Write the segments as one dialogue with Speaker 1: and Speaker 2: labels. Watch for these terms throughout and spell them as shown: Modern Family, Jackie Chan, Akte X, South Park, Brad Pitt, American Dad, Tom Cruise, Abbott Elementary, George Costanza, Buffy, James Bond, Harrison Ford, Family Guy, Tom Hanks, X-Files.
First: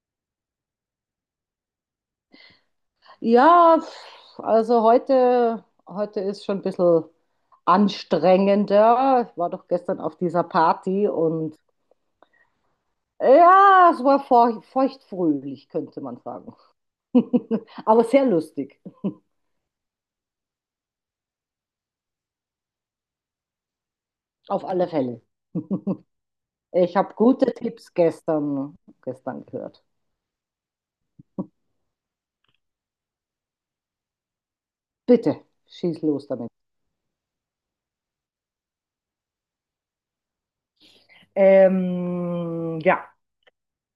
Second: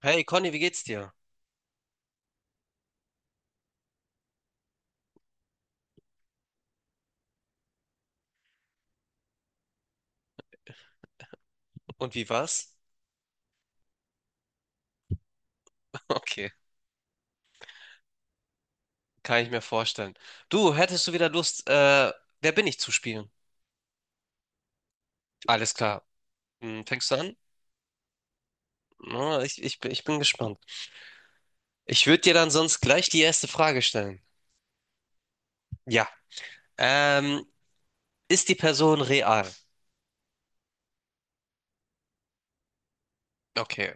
Speaker 1: Hey Conny, wie geht's dir?
Speaker 2: Ja, pf, also heute ist schon ein bisschen anstrengender. Ich war doch gestern auf dieser Party und
Speaker 1: Und wie war's?
Speaker 2: ja, es war feuchtfröhlich, könnte man
Speaker 1: Okay,
Speaker 2: sagen. Aber sehr lustig,
Speaker 1: kann ich mir vorstellen. Du, hättest du wieder Lust, wer bin ich zu spielen?
Speaker 2: auf alle Fälle.
Speaker 1: Alles klar.
Speaker 2: Ich
Speaker 1: Fängst
Speaker 2: habe
Speaker 1: du an?
Speaker 2: gute Tipps
Speaker 1: Na,
Speaker 2: gestern gehört.
Speaker 1: ich bin gespannt. Ich würde dir dann sonst gleich die erste Frage stellen.
Speaker 2: Bitte, schieß
Speaker 1: Ja.
Speaker 2: los damit.
Speaker 1: Ähm, Ist die Person real?
Speaker 2: Ja,
Speaker 1: Okay.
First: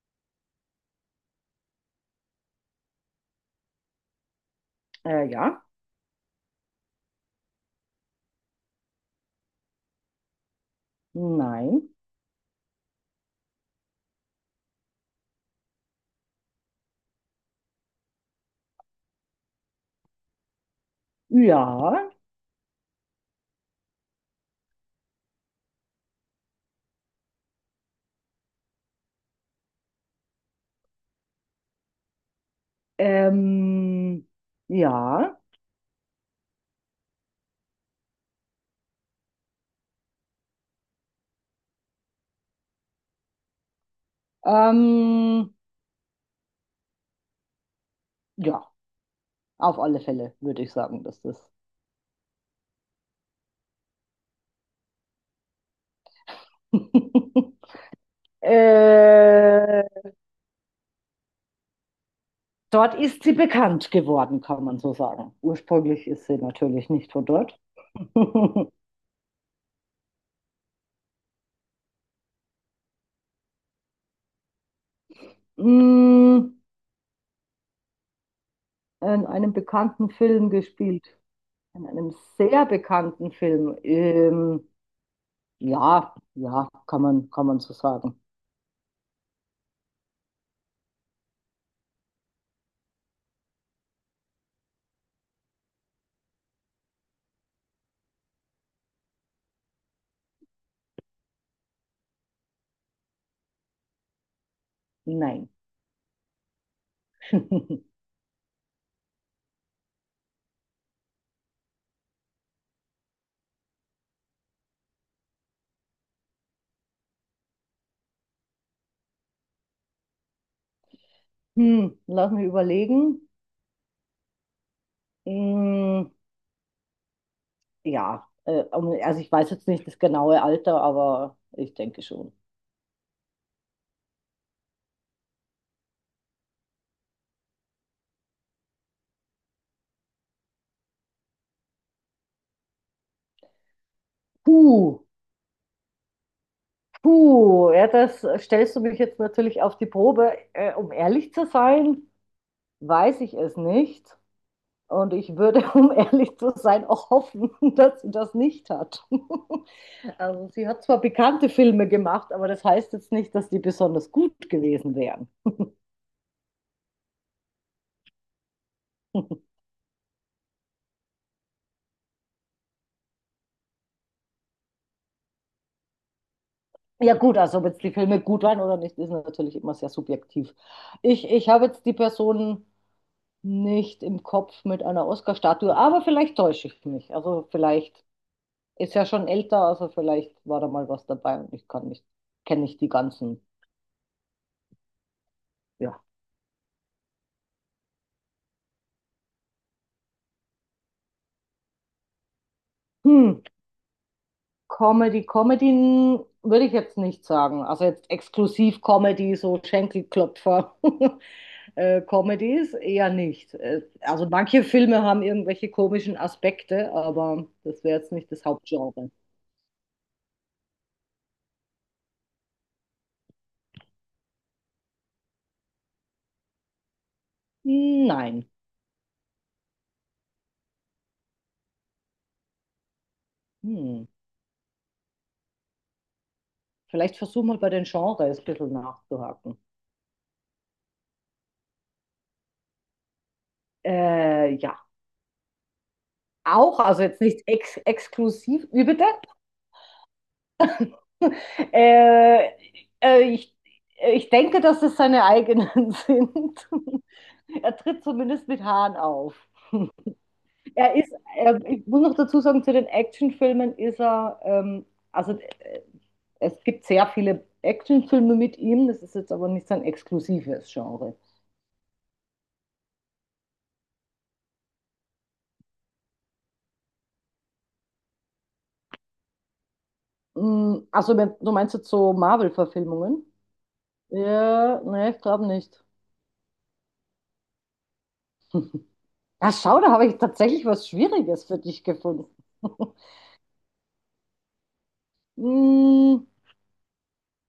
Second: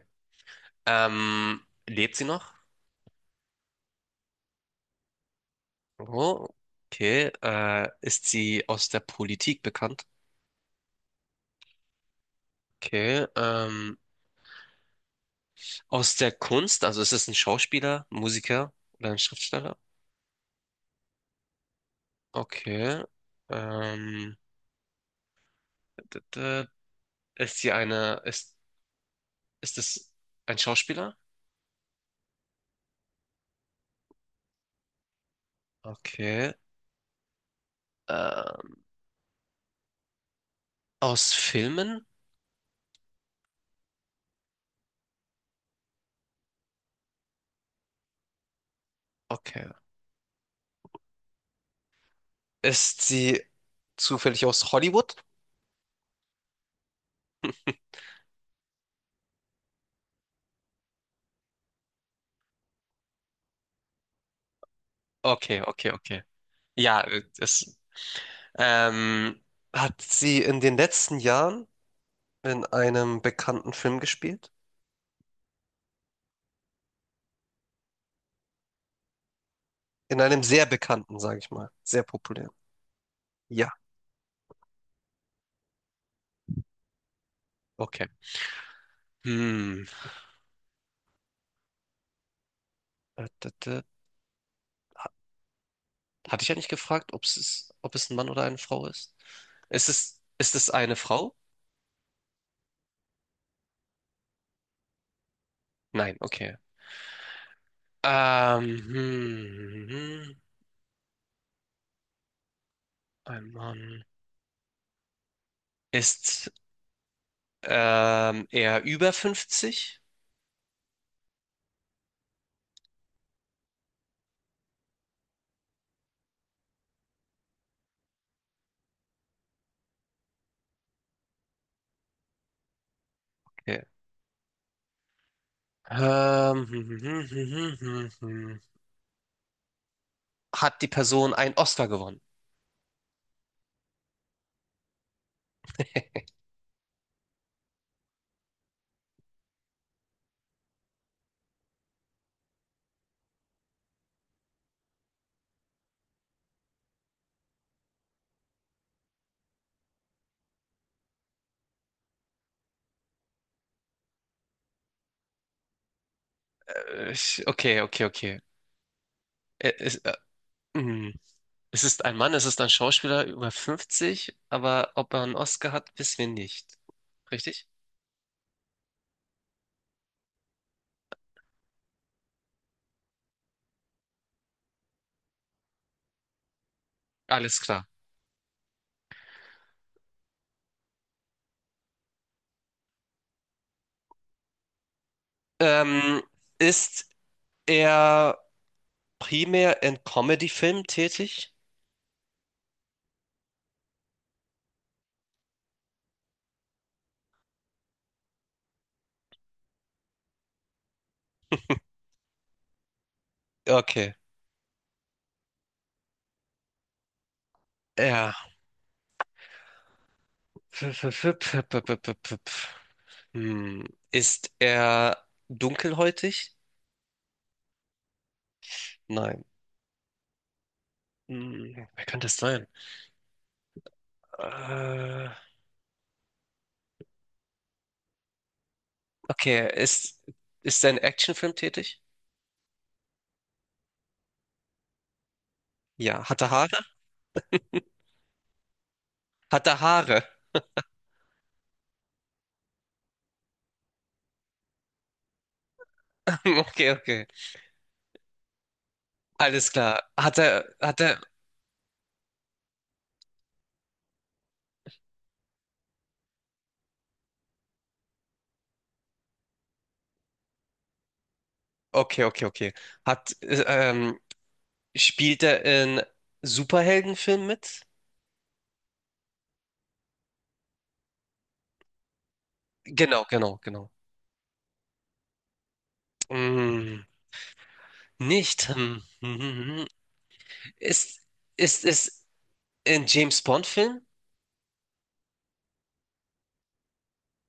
Speaker 1: Ähm, Lebt sie noch?
Speaker 2: ja,
Speaker 1: Oh, okay. Ist sie aus der Politik bekannt?
Speaker 2: nein.
Speaker 1: Okay. Aus der Kunst? Also ist es ein Schauspieler, Musiker oder ein Schriftsteller?
Speaker 2: Ja.
Speaker 1: Okay. Ähm, d- d- ist sie eine, ist, Ist es ein Schauspieler?
Speaker 2: Ähm, ja.
Speaker 1: Okay. Ähm, Aus Filmen?
Speaker 2: Ähm, ja.
Speaker 1: Okay.
Speaker 2: Auf alle Fälle würde ich sagen, dass das.
Speaker 1: Ist sie zufällig aus Hollywood?
Speaker 2: Äh, dort ist sie bekannt geworden, kann man so sagen.
Speaker 1: Okay, okay,
Speaker 2: Ursprünglich
Speaker 1: okay.
Speaker 2: ist sie natürlich
Speaker 1: Ja,
Speaker 2: nicht von dort.
Speaker 1: ähm, hat sie in den letzten Jahren in einem bekannten Film gespielt?
Speaker 2: In einem bekannten
Speaker 1: In einem
Speaker 2: Film
Speaker 1: sehr
Speaker 2: gespielt.
Speaker 1: bekannten, sage ich mal.
Speaker 2: In
Speaker 1: Sehr
Speaker 2: einem
Speaker 1: populären.
Speaker 2: sehr bekannten
Speaker 1: Ja,
Speaker 2: Film. Ja, ja, kann man so
Speaker 1: okay.
Speaker 2: sagen.
Speaker 1: Hm. Hatte ich ja nicht gefragt, ob es ein Mann oder eine Frau ist? Ist es eine Frau?
Speaker 2: Nein.
Speaker 1: Nein, okay. Ähm, hm, hm, hm, hm. Ein Mann. Ist er über 50?
Speaker 2: Hm, lass mich überlegen. Mm, ja, also ich weiß jetzt nicht das genaue Alter, aber ich denke schon.
Speaker 1: Okay. Ähm, hm, hm, hm, hm, hm, hm. hm, hm. Hat die Person einen Oscar gewonnen?
Speaker 2: Puh, puh, ja, das stellst du mich jetzt natürlich auf die Probe. Um ehrlich zu sein, weiß ich es nicht. Und ich würde, um ehrlich zu sein, auch hoffen, dass sie das nicht hat. Also sie hat zwar bekannte Filme gemacht, aber das heißt jetzt nicht, dass die besonders gut gewesen wären.
Speaker 1: Okay, okay, okay. Ä- Es, hm. es ist ein Mann, es ist ein Schauspieler über 50, aber ob er einen Oscar hat, wissen wir nicht.
Speaker 2: Ja gut, also ob
Speaker 1: Richtig?
Speaker 2: jetzt die Filme gut waren oder nicht, ist natürlich immer sehr subjektiv. Ich habe jetzt die Person nicht im Kopf mit einer Oscar-Statue, aber vielleicht täusche ich mich. Also
Speaker 1: Alles klar.
Speaker 2: vielleicht ist ja schon älter, also vielleicht war da mal was dabei und ich kann nicht, kenne nicht die ganzen. Ja.
Speaker 1: Ähm, Ist er primär in Comedy-Filmen tätig?
Speaker 2: Hm. Comedy würde ich jetzt nicht sagen. Also jetzt exklusiv Comedy, so Schenkelklopfer. Comedies eher nicht.
Speaker 1: Okay.
Speaker 2: Also manche Filme haben irgendwelche komischen Aspekte, aber das wäre jetzt nicht
Speaker 1: Ja.
Speaker 2: das Hauptgenre.
Speaker 1: Hm. Ist er dunkelhäutig?
Speaker 2: Nein.
Speaker 1: Nein. Hm. Wer könnte es sein?
Speaker 2: Hm.
Speaker 1: Äh,
Speaker 2: Vielleicht versuch mal bei den Genres ein bisschen nachzuhaken.
Speaker 1: okay. Ist er in Actionfilm tätig?
Speaker 2: Ja,
Speaker 1: Ja. Hat er Haare?
Speaker 2: auch, also jetzt nicht ex exklusiv. Wie bitte?
Speaker 1: Hat er Haare?
Speaker 2: Äh, äh, ich, ich denke, dass es seine eigenen sind.
Speaker 1: Okay, okay.
Speaker 2: Er tritt zumindest mit Haaren auf.
Speaker 1: Alles klar.
Speaker 2: Ich muss noch dazu sagen, zu den Actionfilmen ist er, also es gibt sehr viele Actionfilme mit ihm, das ist jetzt aber nicht sein exklusives Genre.
Speaker 1: Okay, okay, okay. Hat, äh, ähm, Spielt er in Superheldenfilmen mit?
Speaker 2: Mm, also, du meinst jetzt so
Speaker 1: Genau,
Speaker 2: Marvel-Verfilmungen?
Speaker 1: genau, genau.
Speaker 2: Ja, ne, ich glaube nicht.
Speaker 1: Mm, nicht.
Speaker 2: Ah, schau,
Speaker 1: Hm.
Speaker 2: da habe ich tatsächlich was
Speaker 1: Ist,
Speaker 2: Schwieriges für dich
Speaker 1: ist es
Speaker 2: gefunden.
Speaker 1: ein James Bond-Film?
Speaker 2: Mm,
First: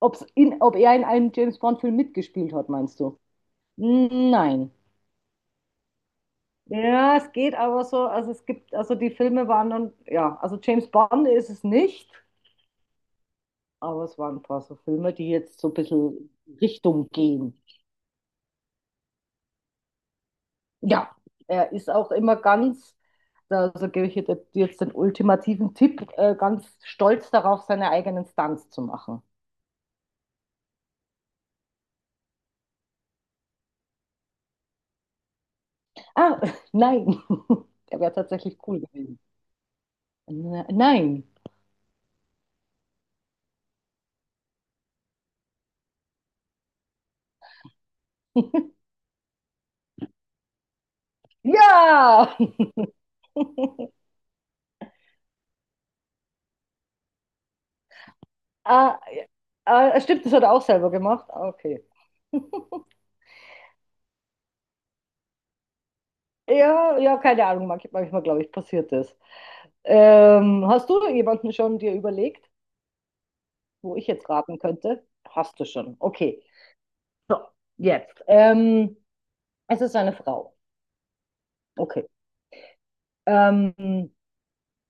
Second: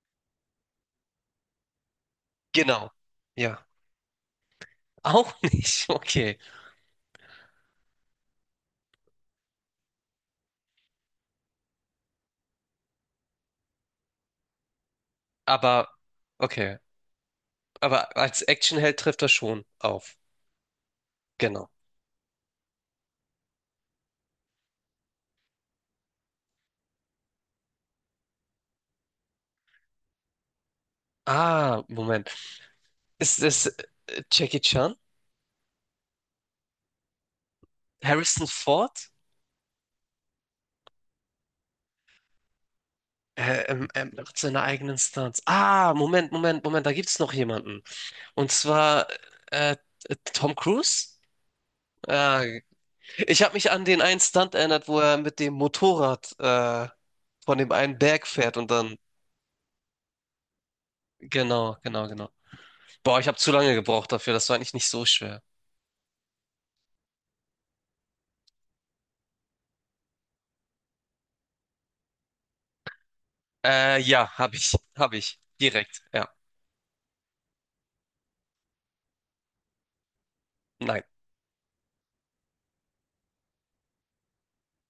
Speaker 2: Ob er in einem James Bond-Film mitgespielt hat,
Speaker 1: Genau.
Speaker 2: meinst du?
Speaker 1: Ja.
Speaker 2: Nein.
Speaker 1: Auch nicht. Okay.
Speaker 2: Ja, es geht aber so, also es gibt, also die Filme waren dann, ja, also James Bond ist es nicht, aber es waren ein paar so Filme, die jetzt so ein
Speaker 1: Aber,
Speaker 2: bisschen
Speaker 1: okay.
Speaker 2: Richtung gehen.
Speaker 1: Aber als Actionheld trifft er schon auf.
Speaker 2: Ja,
Speaker 1: Genau.
Speaker 2: er ist auch immer ganz, also gebe ich dir jetzt den ultimativen Tipp, ganz stolz darauf, seine eigenen Stunts zu machen.
Speaker 1: Ah, Moment. Ist es Jackie Chan?
Speaker 2: Ah, nein, der wäre
Speaker 1: Harrison
Speaker 2: tatsächlich cool
Speaker 1: Ford?
Speaker 2: gewesen. Nein.
Speaker 1: Macht seine eigenen Stunts. Ah, Moment, Moment, Moment, da gibt's noch jemanden. Und zwar äh, Tom Cruise?
Speaker 2: Ja!
Speaker 1: Ah, ich habe mich an den einen Stunt erinnert, wo er mit dem Motorrad von dem einen Berg fährt und dann.
Speaker 2: Ah, ja, ah, stimmt, das hat er auch selber gemacht. Ah,
Speaker 1: Genau,
Speaker 2: okay.
Speaker 1: genau, genau. Boah, ich habe zu lange gebraucht dafür. Das war eigentlich nicht so schwer.
Speaker 2: Ja, ja, keine Ahnung, manchmal, glaube ich, passiert das. Hast du jemanden schon dir überlegt, wo ich
Speaker 1: Ja,
Speaker 2: jetzt
Speaker 1: habe
Speaker 2: raten
Speaker 1: ich,
Speaker 2: könnte?
Speaker 1: habe ich.
Speaker 2: Hast du schon.
Speaker 1: Direkt. Ja,
Speaker 2: Okay. So, jetzt. Es ist eine Frau.
Speaker 1: nein,
Speaker 2: Okay. Ähm,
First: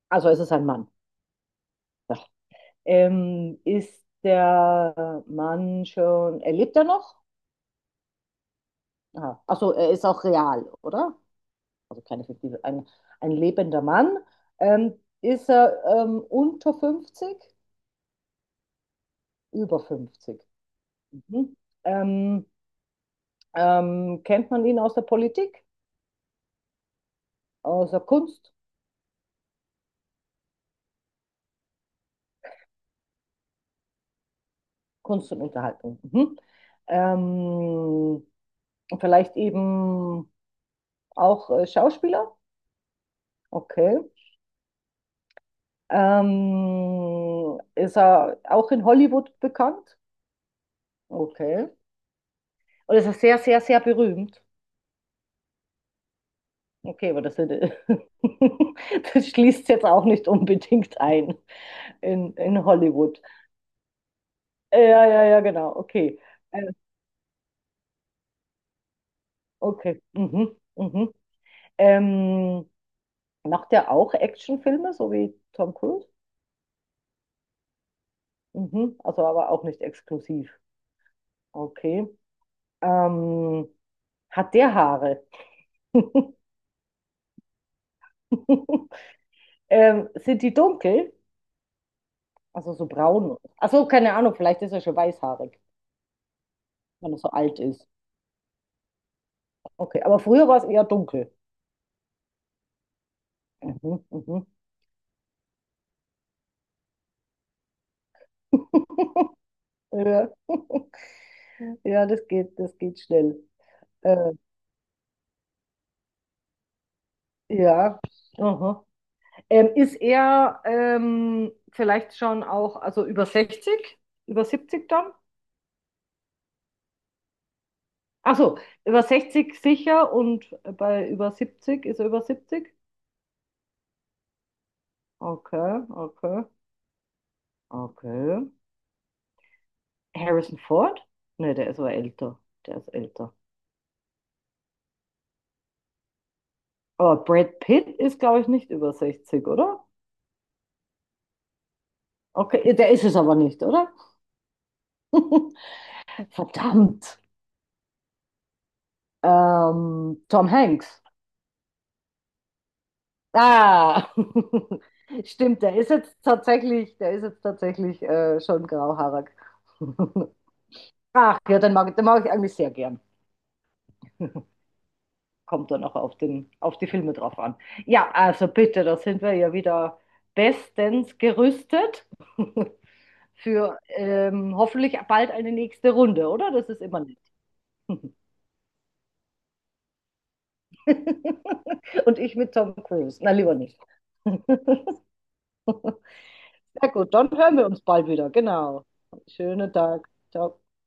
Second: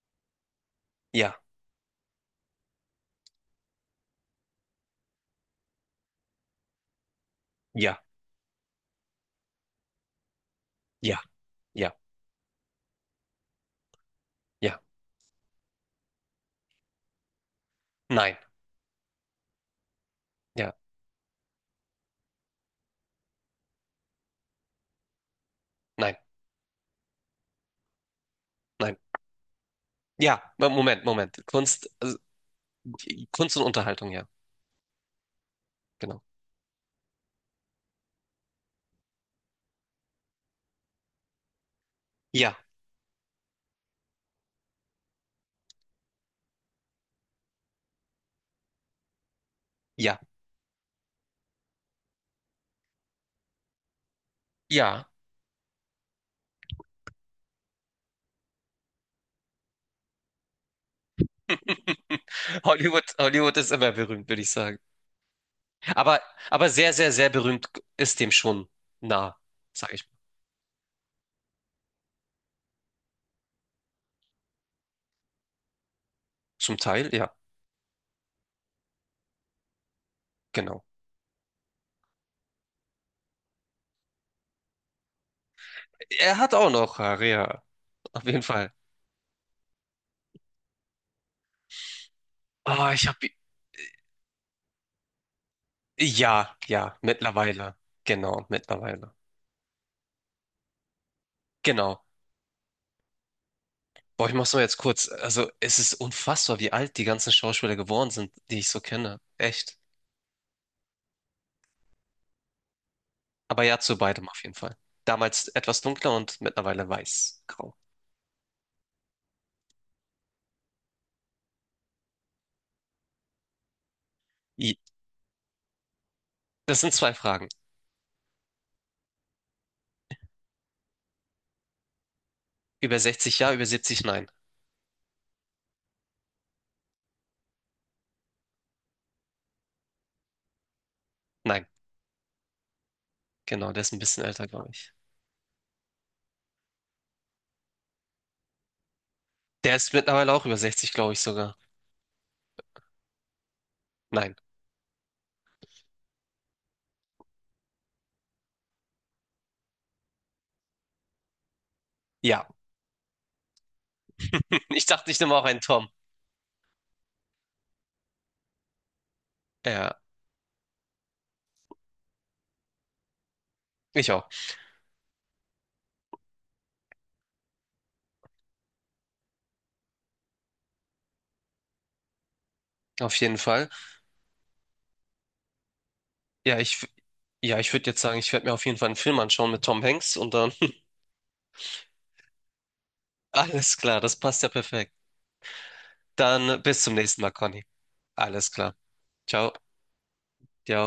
Speaker 2: also es ist ein Mann.
Speaker 1: ja,
Speaker 2: Ja. Ist der Mann schon, er lebt er noch?
Speaker 1: ja,
Speaker 2: Aha. Achso, er ist auch real, oder?
Speaker 1: ja, ja,
Speaker 2: Also keine fiktive, ein lebender Mann,
Speaker 1: ja,
Speaker 2: ähm, ist er unter 50,
Speaker 1: nein,
Speaker 2: über 50.
Speaker 1: ja,
Speaker 2: Mhm. Ähm, Kennt man ihn aus der Politik,
Speaker 1: nein,
Speaker 2: aus der Kunst,
Speaker 1: nein. Ja, Moment, Moment. Kunst, also, Kunst und Unterhaltung, ja,
Speaker 2: Kunst und Unterhaltung.
Speaker 1: genau.
Speaker 2: Mhm. Ähm, Vielleicht eben auch Schauspieler,
Speaker 1: Ja,
Speaker 2: okay. Ist er auch in Hollywood bekannt?
Speaker 1: ja,
Speaker 2: Okay. Und ist er sehr, sehr, sehr berühmt?
Speaker 1: ja.
Speaker 2: Okay, aber das, hätte- das schließt jetzt auch nicht unbedingt ein in
Speaker 1: Hollywood,
Speaker 2: Hollywood.
Speaker 1: Hollywood ist immer berühmt, würde ich sagen.
Speaker 2: Ja, ja, ja, genau.
Speaker 1: Aber,
Speaker 2: Okay. Äh,
Speaker 1: aber sehr, sehr, sehr berühmt ist dem schon nah, sag
Speaker 2: okay.
Speaker 1: ich mal.
Speaker 2: Mhm, mhm. Ähm, Macht der auch Actionfilme, so wie Tom Cruise?
Speaker 1: Zum Teil, ja,
Speaker 2: Mhm. Also aber auch nicht exklusiv.
Speaker 1: genau.
Speaker 2: Okay. Ähm, Hat der Haare?
Speaker 1: Er hat auch noch Haare, ja, auf jeden Fall.
Speaker 2: Sind die dunkel? Also so
Speaker 1: Ah, ich habe
Speaker 2: braun. Achso, keine Ahnung, vielleicht ist er schon weißhaarig,
Speaker 1: ja, ja,
Speaker 2: wenn er so alt
Speaker 1: mittlerweile.
Speaker 2: ist.
Speaker 1: Genau, mittlerweile.
Speaker 2: Okay, aber früher war es eher dunkel.
Speaker 1: Genau.
Speaker 2: Mhm,
Speaker 1: Boah, ich
Speaker 2: mhm.
Speaker 1: mach's nur jetzt kurz. Also, es ist unfassbar, wie alt die ganzen Schauspieler geworden sind, die ich so kenne. Echt.
Speaker 2: Ja. Ja, das geht schnell.
Speaker 1: Aber ja, zu beidem
Speaker 2: Äh,
Speaker 1: auf jeden Fall. Damals etwas dunkler und mittlerweile weiß, grau.
Speaker 2: ja. Aha. Ist er vielleicht schon auch, also über 60 über
Speaker 1: I.
Speaker 2: 70 dann?
Speaker 1: Das sind zwei Fragen.
Speaker 2: Achso, über 60 sicher und bei über 70 ist er über 70.
Speaker 1: Über 60 ja, über 70 nein.
Speaker 2: Okay, okay, okay. Harrison Ford? Ne, der
Speaker 1: Nein,
Speaker 2: ist aber älter. Der ist älter.
Speaker 1: genau, der ist ein bisschen älter, glaube ich.
Speaker 2: Aber Brad Pitt ist, glaube ich, nicht über 60
Speaker 1: Der
Speaker 2: oder?
Speaker 1: ist mittlerweile auch über 60, glaube ich sogar.
Speaker 2: Okay, der ist es aber nicht, oder?
Speaker 1: Nein.
Speaker 2: Verdammt. Tom Hanks.
Speaker 1: Ja.
Speaker 2: Ah,
Speaker 1: Ich dachte, ich nehme auch einen
Speaker 2: stimmt,
Speaker 1: Tom.
Speaker 2: der ist jetzt tatsächlich schon grauhaarig.
Speaker 1: Ja,
Speaker 2: Ach ja, den mag ich eigentlich sehr gern.
Speaker 1: ich auch.
Speaker 2: Kommt dann auch auf den, auf die Filme drauf an. Ja, also bitte, da sind wir ja wieder bestens gerüstet
Speaker 1: Auf jeden Fall.
Speaker 2: für hoffentlich bald eine nächste Runde, oder?
Speaker 1: Ja,
Speaker 2: Das
Speaker 1: ich,
Speaker 2: ist
Speaker 1: w-
Speaker 2: immer nett.
Speaker 1: ja, ich würde jetzt sagen, ich werde mir auf jeden Fall einen Film anschauen mit Tom Hanks und dann
Speaker 2: Und ich mit Tom Cruise. Na, lieber
Speaker 1: Alles
Speaker 2: nicht.
Speaker 1: klar, das passt ja perfekt. Dann bis
Speaker 2: Sehr
Speaker 1: zum
Speaker 2: gut,
Speaker 1: nächsten Mal,
Speaker 2: dann hören
Speaker 1: Conny.
Speaker 2: wir uns bald wieder.
Speaker 1: Alles klar.
Speaker 2: Genau.
Speaker 1: Ciao.
Speaker 2: Schönen Tag. Ciao.
Speaker 1: Ciao.